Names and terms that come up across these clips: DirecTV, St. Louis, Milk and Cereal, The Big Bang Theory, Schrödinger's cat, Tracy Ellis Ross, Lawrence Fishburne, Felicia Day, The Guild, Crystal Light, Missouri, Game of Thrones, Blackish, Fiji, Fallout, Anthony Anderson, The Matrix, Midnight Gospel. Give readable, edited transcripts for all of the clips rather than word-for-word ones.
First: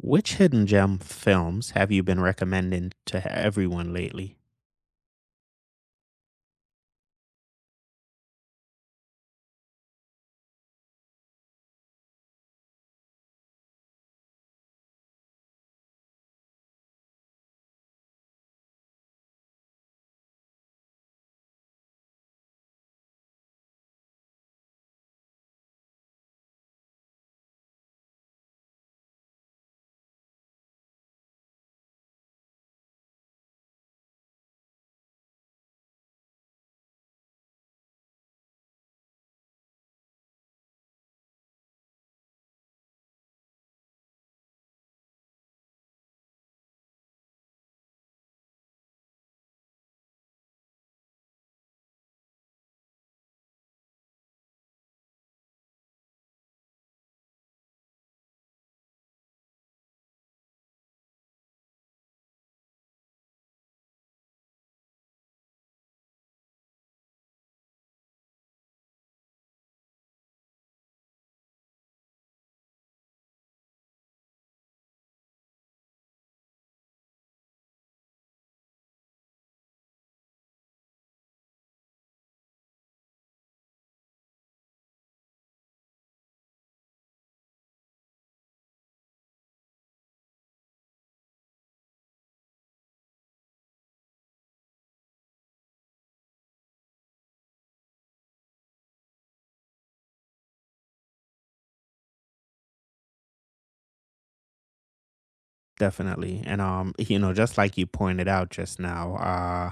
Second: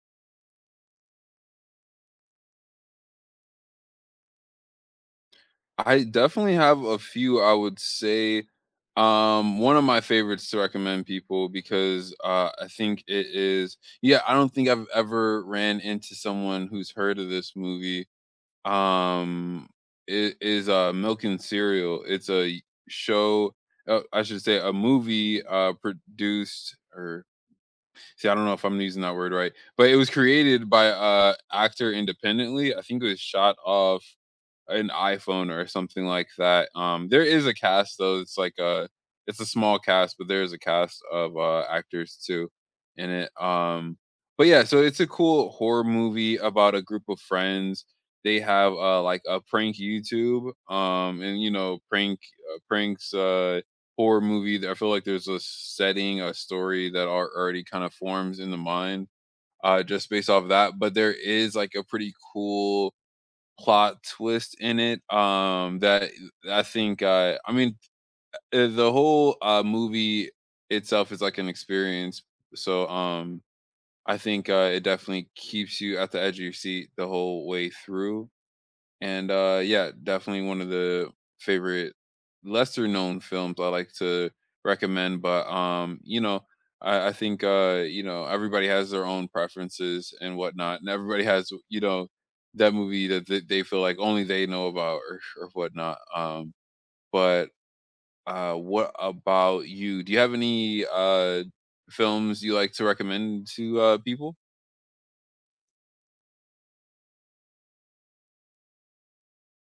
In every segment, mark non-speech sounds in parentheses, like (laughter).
Which hidden gem films have you been recommending to everyone lately? I definitely have a few, I would say. One of my favorites to recommend people because I think it is, yeah, I don't think I've ever ran into someone who's heard of this movie. Um, it is Milk and Cereal. It's a show. I should say, a movie produced, or see, I don't know if I'm using that word right, but it was created by actor independently. I think it was shot off an iPhone or something like that. There is a cast though. It's like a small cast, but there is a cast of actors too in it. But yeah, so it's a cool horror movie about a group of friends. They have like a prank YouTube, and prank pranks horror movie. I feel like there's a setting, a story that are already kind of forms in the mind just based off that. But there is like a pretty cool plot twist in it that I think the whole movie itself is like an experience, so um I think it definitely keeps you at the edge of your seat the whole way through. And yeah, definitely one of the favorite lesser known films I like to recommend. But I think everybody has their own preferences and whatnot, and everybody has, that movie that they feel like only they know about or whatnot. But what about you? Do you have any films you like to recommend to people? Definitely. Just like you pointed out just now,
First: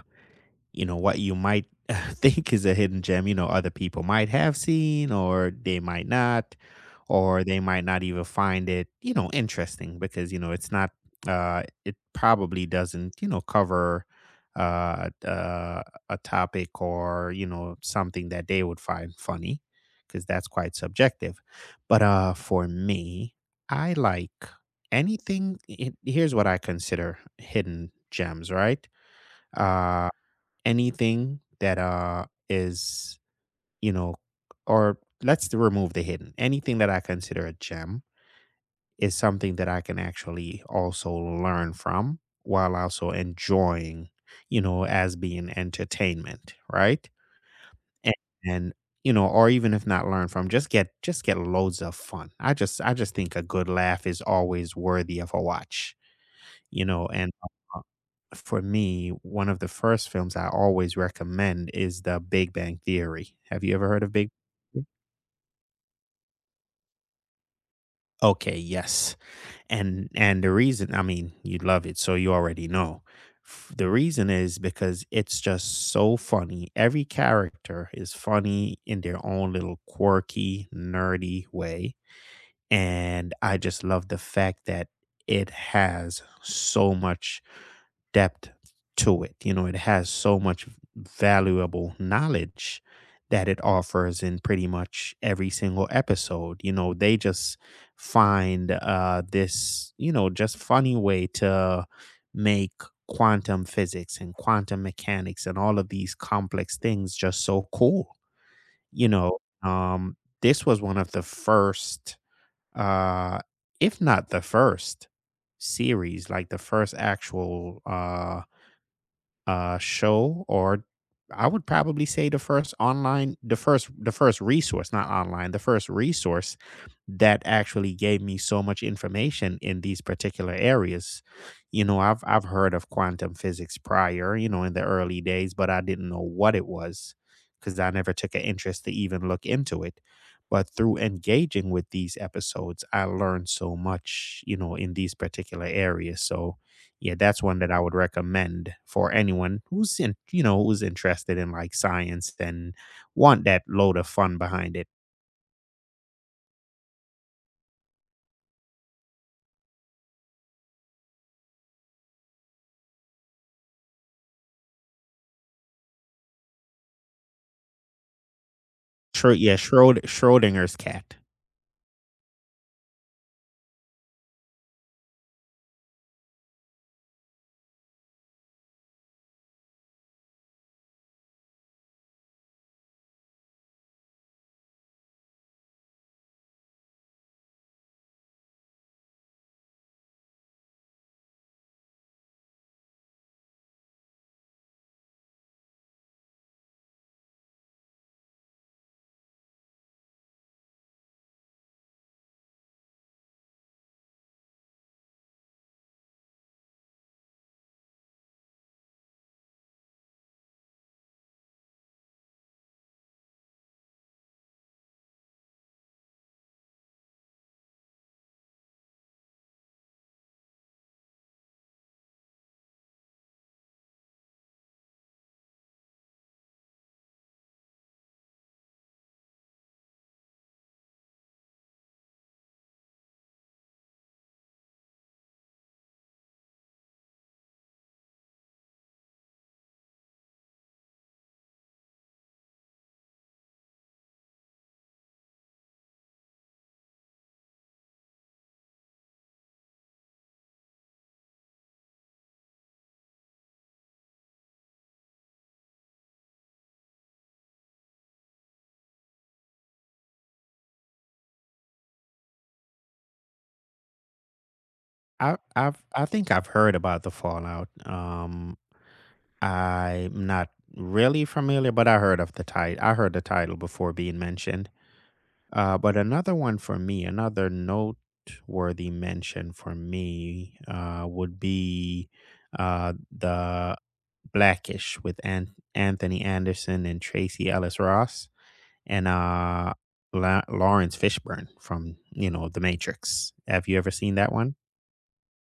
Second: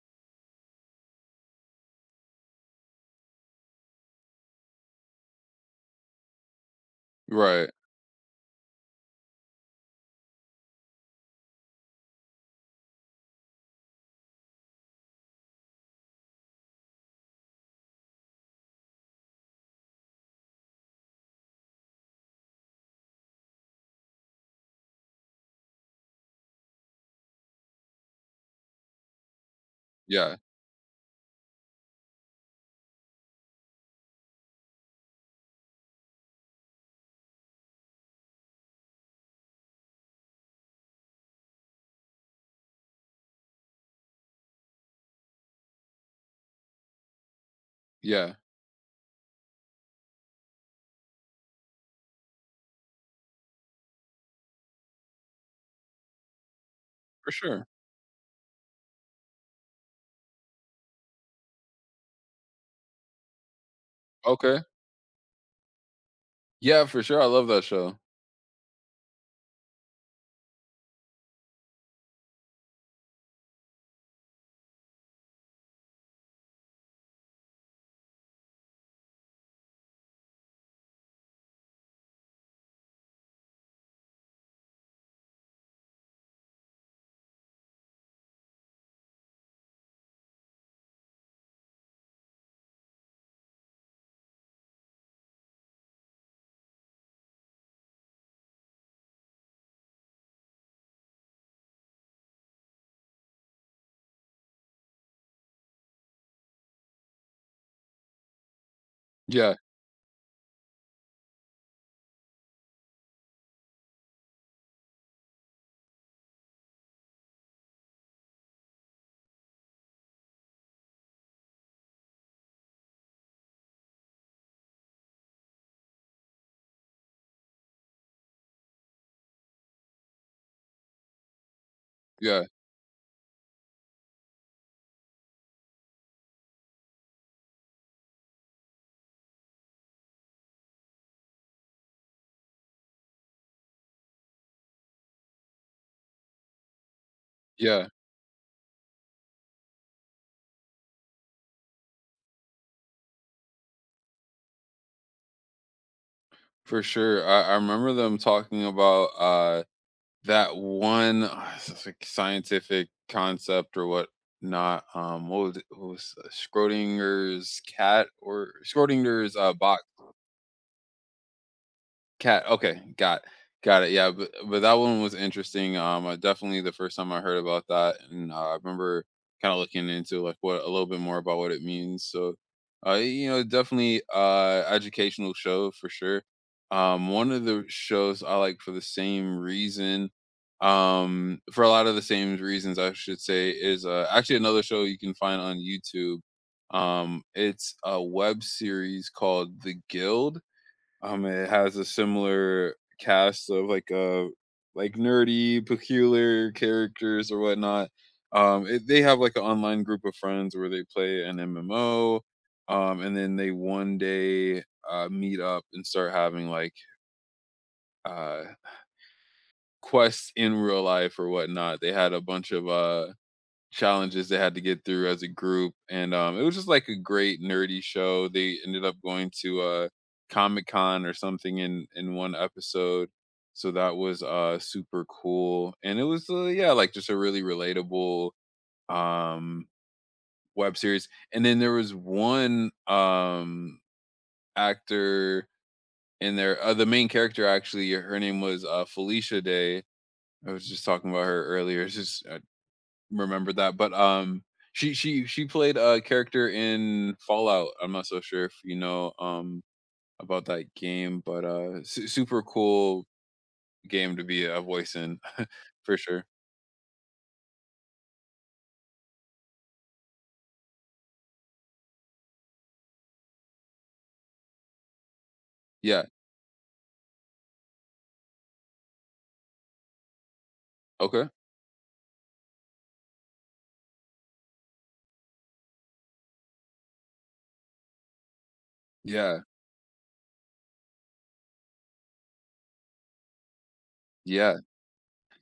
you know what you might (laughs) think is a hidden gem, you know, other people might have seen, or they might not, or they Right. might not even find it, you know, interesting, because you know it's not it probably doesn't, you know, cover uh, uh a topic or, you know, something that they would find funny, because that's quite subjective. But uh, for me, I like anything here's what I consider hidden gems, right? uh Yeah. Anything that is, you know, or let's remove the hidden, anything that I consider a gem is something that I can actually also learn from while also enjoying, you know, as being entertainment, right? and, Yeah. and you know, or even if not learn from, just get loads of fun. I just think a good laugh is always worthy of a watch, you know. And For uh, sure. for me, one of the first films I always recommend is The Big Bang Theory. Have you ever heard of Big Okay. Bang Theory? Yeah, for sure. I love that show. Okay, yes. And the reason, I mean, you love it, so you already know. The reason is because it's just so funny. Every character is funny in their own little quirky, nerdy way. And I just love the fact that it has so much depth to it. You know, it has so much valuable knowledge that it offers in pretty much every single episode. You know, they just find this, you know, just funny way to make quantum physics and quantum mechanics and all of these complex things just so cool. You know, Yeah. um, this was one of the first, uh, if not the first, series, like the first actual show, or I would probably say the first online, the first resource, not online, the first resource, that actually gave me so much information in these particular areas. You know, I've Yeah, heard of quantum physics prior, you know, in the early days, but I didn't know what it was because I never took an interest to even look into it. But through engaging with these episodes, I learned so much, you know, in these particular areas. So yeah, that's one that I yeah, would recommend for anyone who's in, you know, who's interested in like science and want that load of fun behind it. for sure. I remember them talking about that one, it's like scientific concept or what not. What was it? What was Schrodinger's cat or Schrodinger's Yeah, box? Schrodinger's cat. Cat. Okay, got it. Yeah, but that one was interesting. I definitely the first time I heard about that, and I remember kind of looking into like what a little bit more about what it means. So, definitely educational show for sure. One of the shows I like for the same reason, for a lot of the same reasons I should say, is actually another show you can find on YouTube. It's a web series called The Guild, it has a similar cast of like nerdy, peculiar characters or whatnot. They have like an online group of friends where they play an MMO, and then they one day meet up and start having like uh, quests in real life or whatnot. They had a bunch of challenges they had to get through as a group, and it was just like a great nerdy show. They ended up going to comic-con or something in one episode. So that was super cool, and it was yeah, like just a really relatable um web series. And then there was one actor in there, the main character, actually her name was Felicia Day. I was just talking about her earlier. It's just remember that, but, she played a character in Fallout. I'm not so sure if you know, about that game, but, su super cool game to be a voice in, I (laughs) I've for I sure. think I've heard about the Fallout. I'm not really familiar, but I heard of the title. I heard the title before being mentioned. But Yeah. another one for me, another noteworthy mention for me, Okay. would be the Blackish with Anthony Anderson and Tracy Ellis Ross, and Yeah. Lawrence Fishburne from, you know, The Matrix. Have you ever seen that one? Yeah.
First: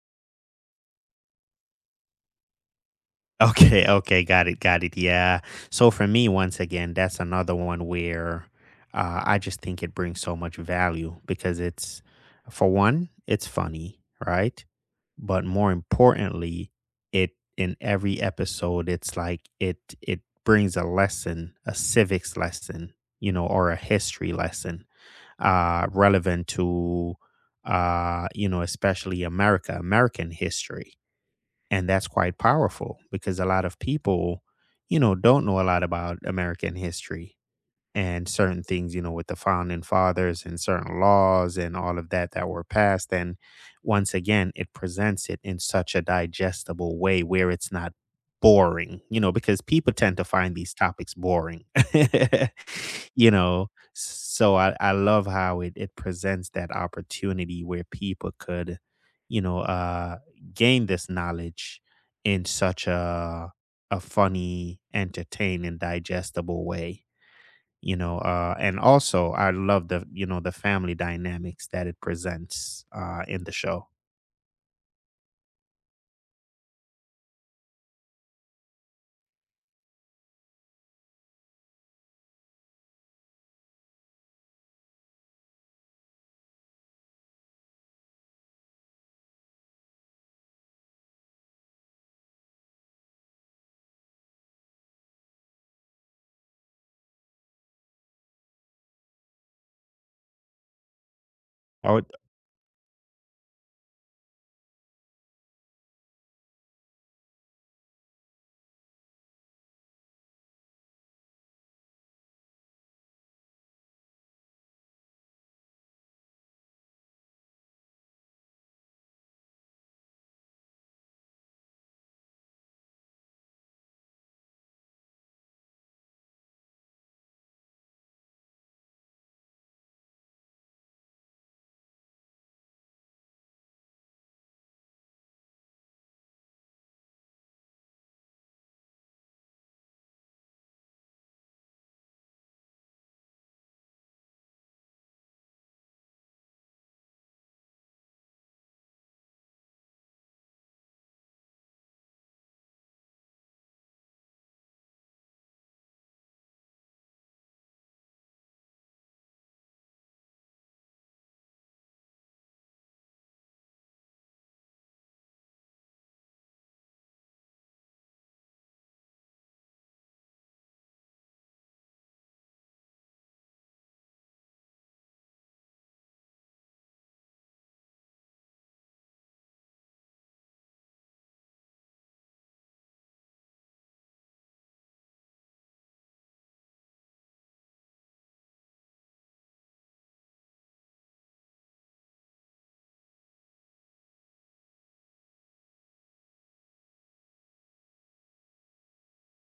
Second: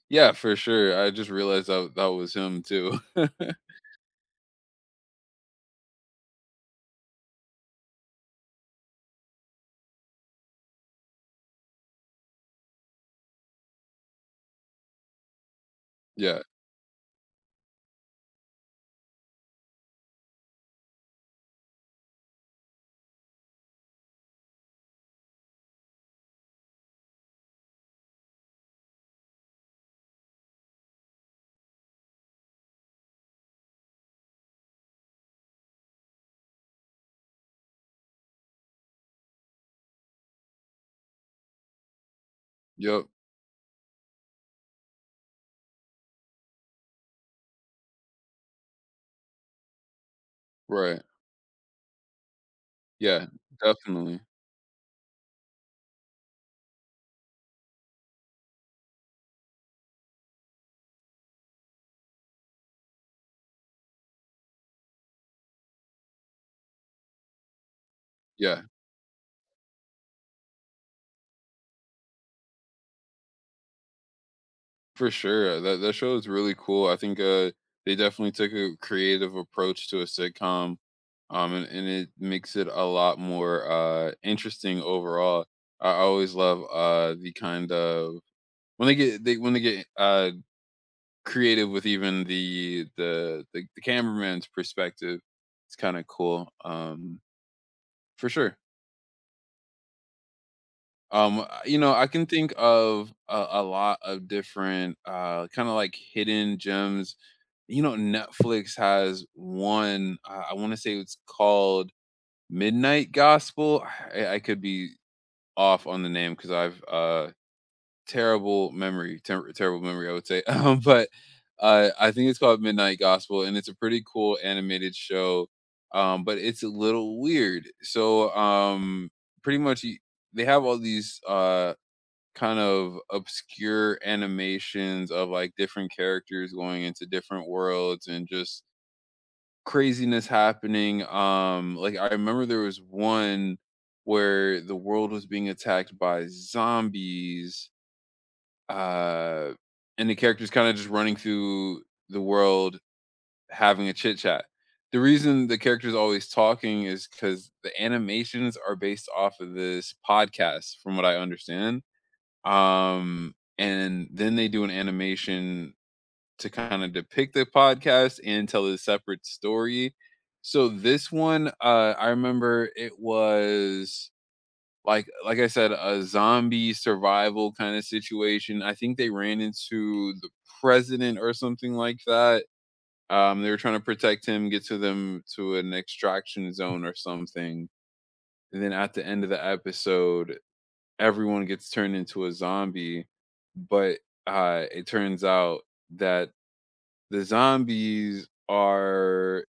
Yeah, for sure. I just realized that that was him too. (laughs) Okay, okay, got it, got it. Yeah. So for me, once again, that's another one where I just think it brings so much value because it's, for one, it's funny, right? But more Yeah. importantly, it in every episode, it's like it brings a lesson, a civics lesson, you know, or a history lesson, relevant to, you know, especially America, American history. And that's quite powerful because a lot of people, you know, don't know a lot about American history and certain things, you know, with the founding fathers and certain laws and all of that that were Yep. passed. And once again, it presents it in such a digestible way where it's not boring, you know, because people tend to find these Right. topics boring, (laughs) Yeah. you know. Definitely. So I love how it presents that opportunity where people could, you know, gain this knowledge in such a funny, entertaining, digestible way, you know. Yeah. And also I love the, you know, the family dynamics that it presents uh, in the show. For sure, that show is really cool. I think, they definitely took a creative approach to a sitcom, and it makes it a lot more, interesting overall. I always love, the kind of when they get they when they get, creative with even the cameraman's perspective, it's kinda cool, for sure. Oh, I can think of a lot of different kind of like hidden gems. You know, Netflix has one, I want to say it's called Midnight Gospel. I could be off on the name because I've terrible memory, terrible memory, I would say. (laughs) But I think it's called Midnight Gospel, and it's a pretty cool animated show. But it's a little weird. Pretty much you, they have all these kind of obscure animations of like different characters going into different worlds and just craziness happening. Like I remember there was one where the world was being attacked by zombies, uh, and the characters kind of just running through the world having a chit chat. The reason the characters always talking is because the animations are based off of this podcast, from what I understand. And then they do an animation to kind of depict the podcast and tell a separate story. So this one, I remember it was, I said, a zombie survival kind of situation. I think they ran into the president or something like that. They were trying to protect him, get to them to an extraction zone or something. And then at the end of the episode, everyone gets turned into a zombie, but it turns out that the zombies are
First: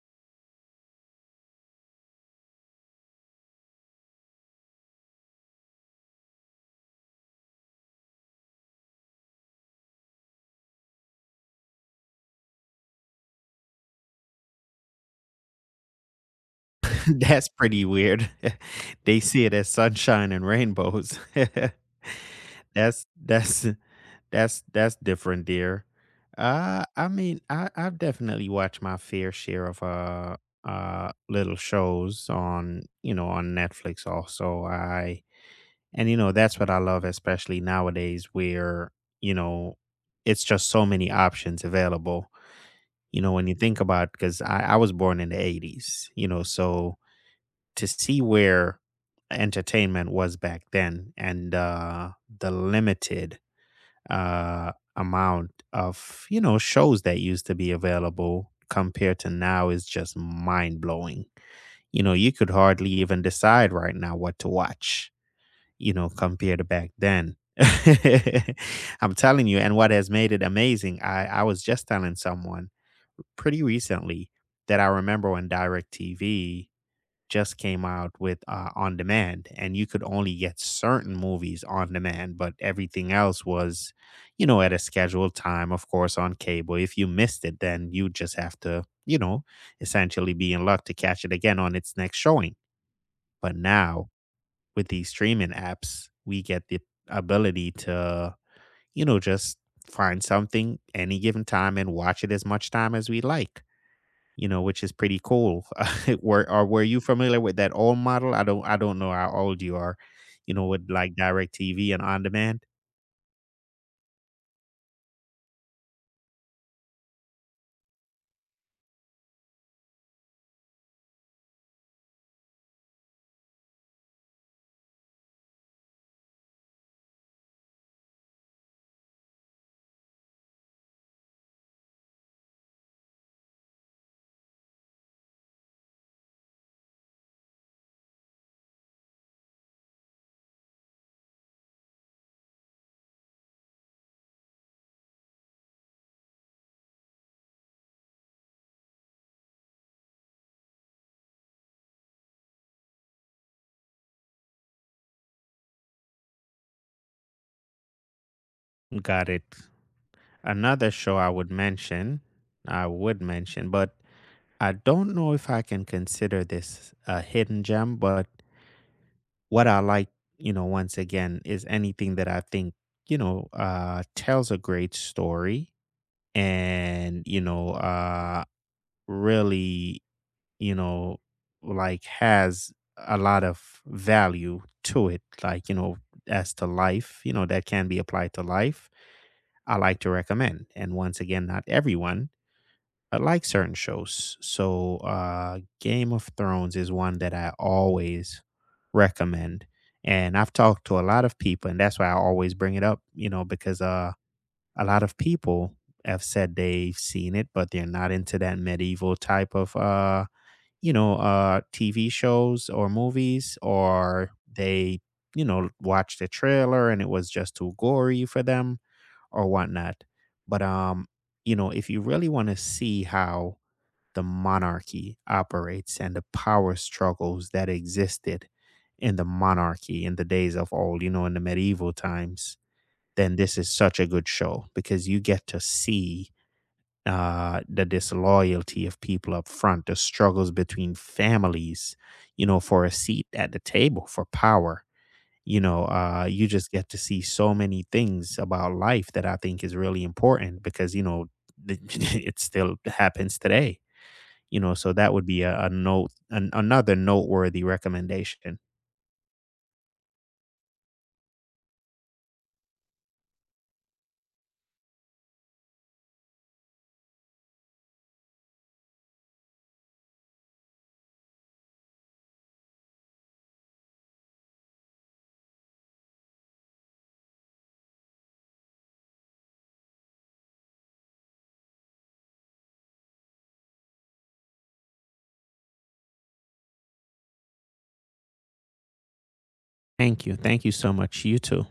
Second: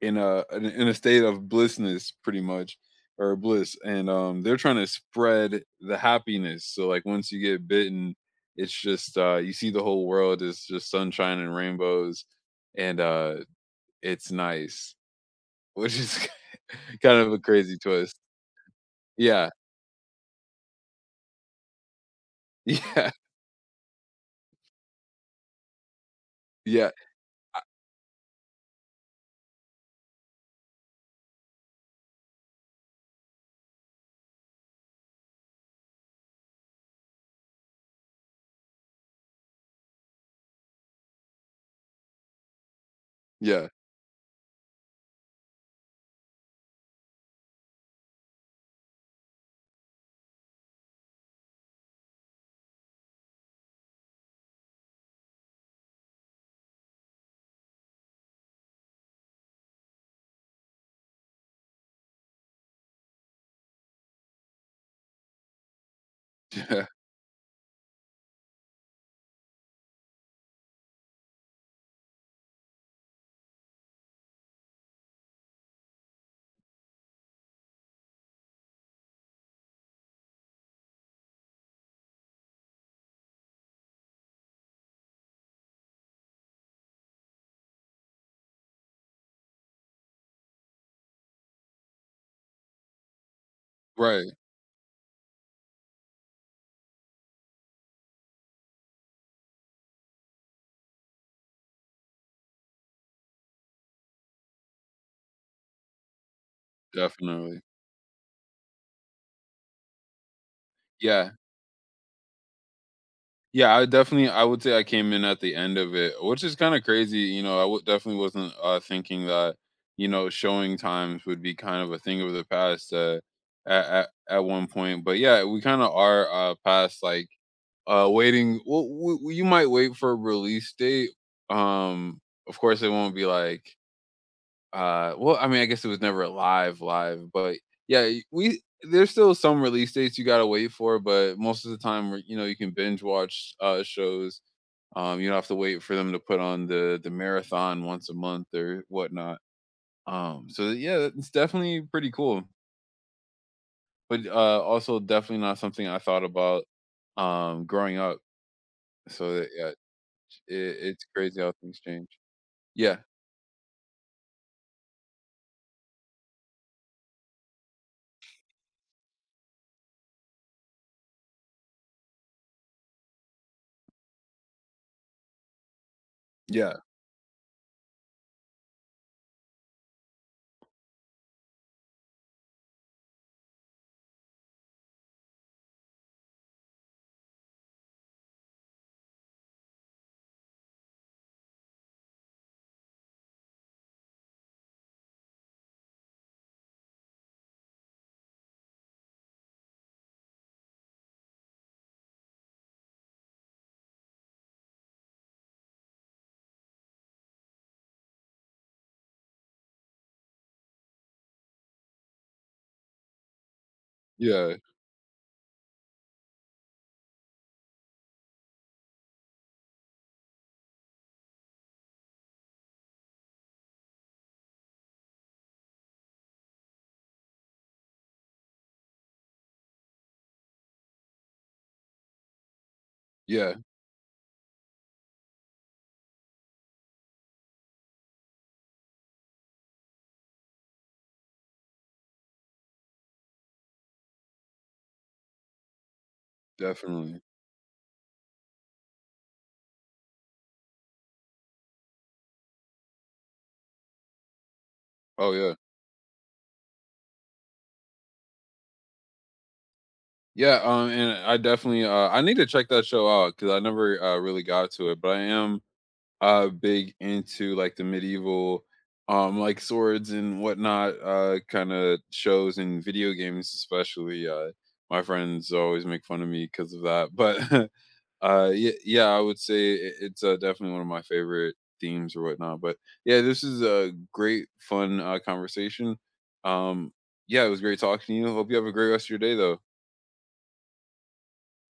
in a state of blissness, pretty much, or bliss, and they're trying to spread the happiness. So like once you get bitten, it's just you see the whole world is just sunshine and rainbows, and it's nice, which is (laughs) (laughs) kind of a that's crazy pretty twist. weird. (laughs) They see Yeah, it as sunshine and rainbows. (laughs) (laughs) that's yeah, that's that's different, dear. Uh, yeah, I mean, I've definitely watched my fair share of little shows on, you know, on Netflix also. I And you know, that's what I love, especially nowadays where, you know, it's just so many options available. You know, when you yeah, think about, because I was born in the 80s, you know, so to see where entertainment was back then, and the limited amount of, you know, shows that used to be available compared to now is just mind blowing. You know, you could hardly even decide right now what to watch, you know, compared to (laughs) yeah. back then. (laughs) I'm telling you, and what has made it amazing, I was just telling someone pretty recently, that I remember when DirecTV just came out with on demand, and you could only get certain movies on demand, but everything else was, you know, at a scheduled time, of course, on cable. If you missed it, then you just have to, you know, essentially be in luck to catch it again on its next showing. But now Right. with these streaming apps, we get the ability to, you know, just find something any given time and watch it as much time as we like, you know, which is pretty cool. (laughs) Were, or were you familiar with Definitely. that old model? I don't know how old you are, you know, with like Yeah. direct TV and on demand. Yeah, I definitely I would say I came in at the end of it, which is kinda crazy, you know, I w definitely wasn't, thinking that, you know, showing times would be kind of a thing of the past, at one point, but yeah, we kinda are, past, like, waiting well, w w you might wait for a release date, um, of course, it won't be like I mean, I guess it was never a live, but yeah, we there's still some release dates you gotta wait for, but most of the time, you know, you can binge watch shows. You don't have to wait for them to put on the marathon once a month or whatnot. So yeah, it's definitely pretty cool, but also definitely not something I thought about growing up. Got So it. that, yeah, it, Another it's show crazy how things change. I Yeah, would mention, but I don't know if I can consider this a hidden gem, but what I like, you know, once again, is anything that I think, you know, tells a great story, yeah, and, you know, really, you know, like has a lot of value to it, like, you know, as to life, you know, that can be applied to life, I like to recommend. And once again, not everyone, I like certain shows. So, Game of Thrones is one that I always recommend. And I've talked to a lot of people, and that's why I always bring it up, you know, because a lot of people have said they've seen it, but they're not into that medieval type of, you know, TV shows or movies, or yeah, they, you know, watched the trailer and it was just too gory for them or whatnot. But, you know, if you really want to see how the monarchy operates and the power struggles that existed in the monarchy in the days of old, you know, in the medieval times, then yeah, this is such a good show because you get to see the disloyalty of people up front, the struggles between families, you know, for a seat at the table, for power. You know, you just get to see definitely. so many things about life that I think is really important because, you know, (laughs) it still happens today, you know, so that would Oh be yeah. a, another noteworthy recommendation. Yeah, and I definitely I need to check that show out because I never really got to it. But I am big into like the medieval, like swords and whatnot, kind of shows and video games, especially. My friends always make fun of me because of that. But (laughs) yeah, yeah, I would say it's definitely one of my favorite themes or whatnot. But yeah, this is a great, fun conversation. Um, yeah, it was great talking to you. Hope you have a great rest of your day, though. Thank you. Thank you so much. You too.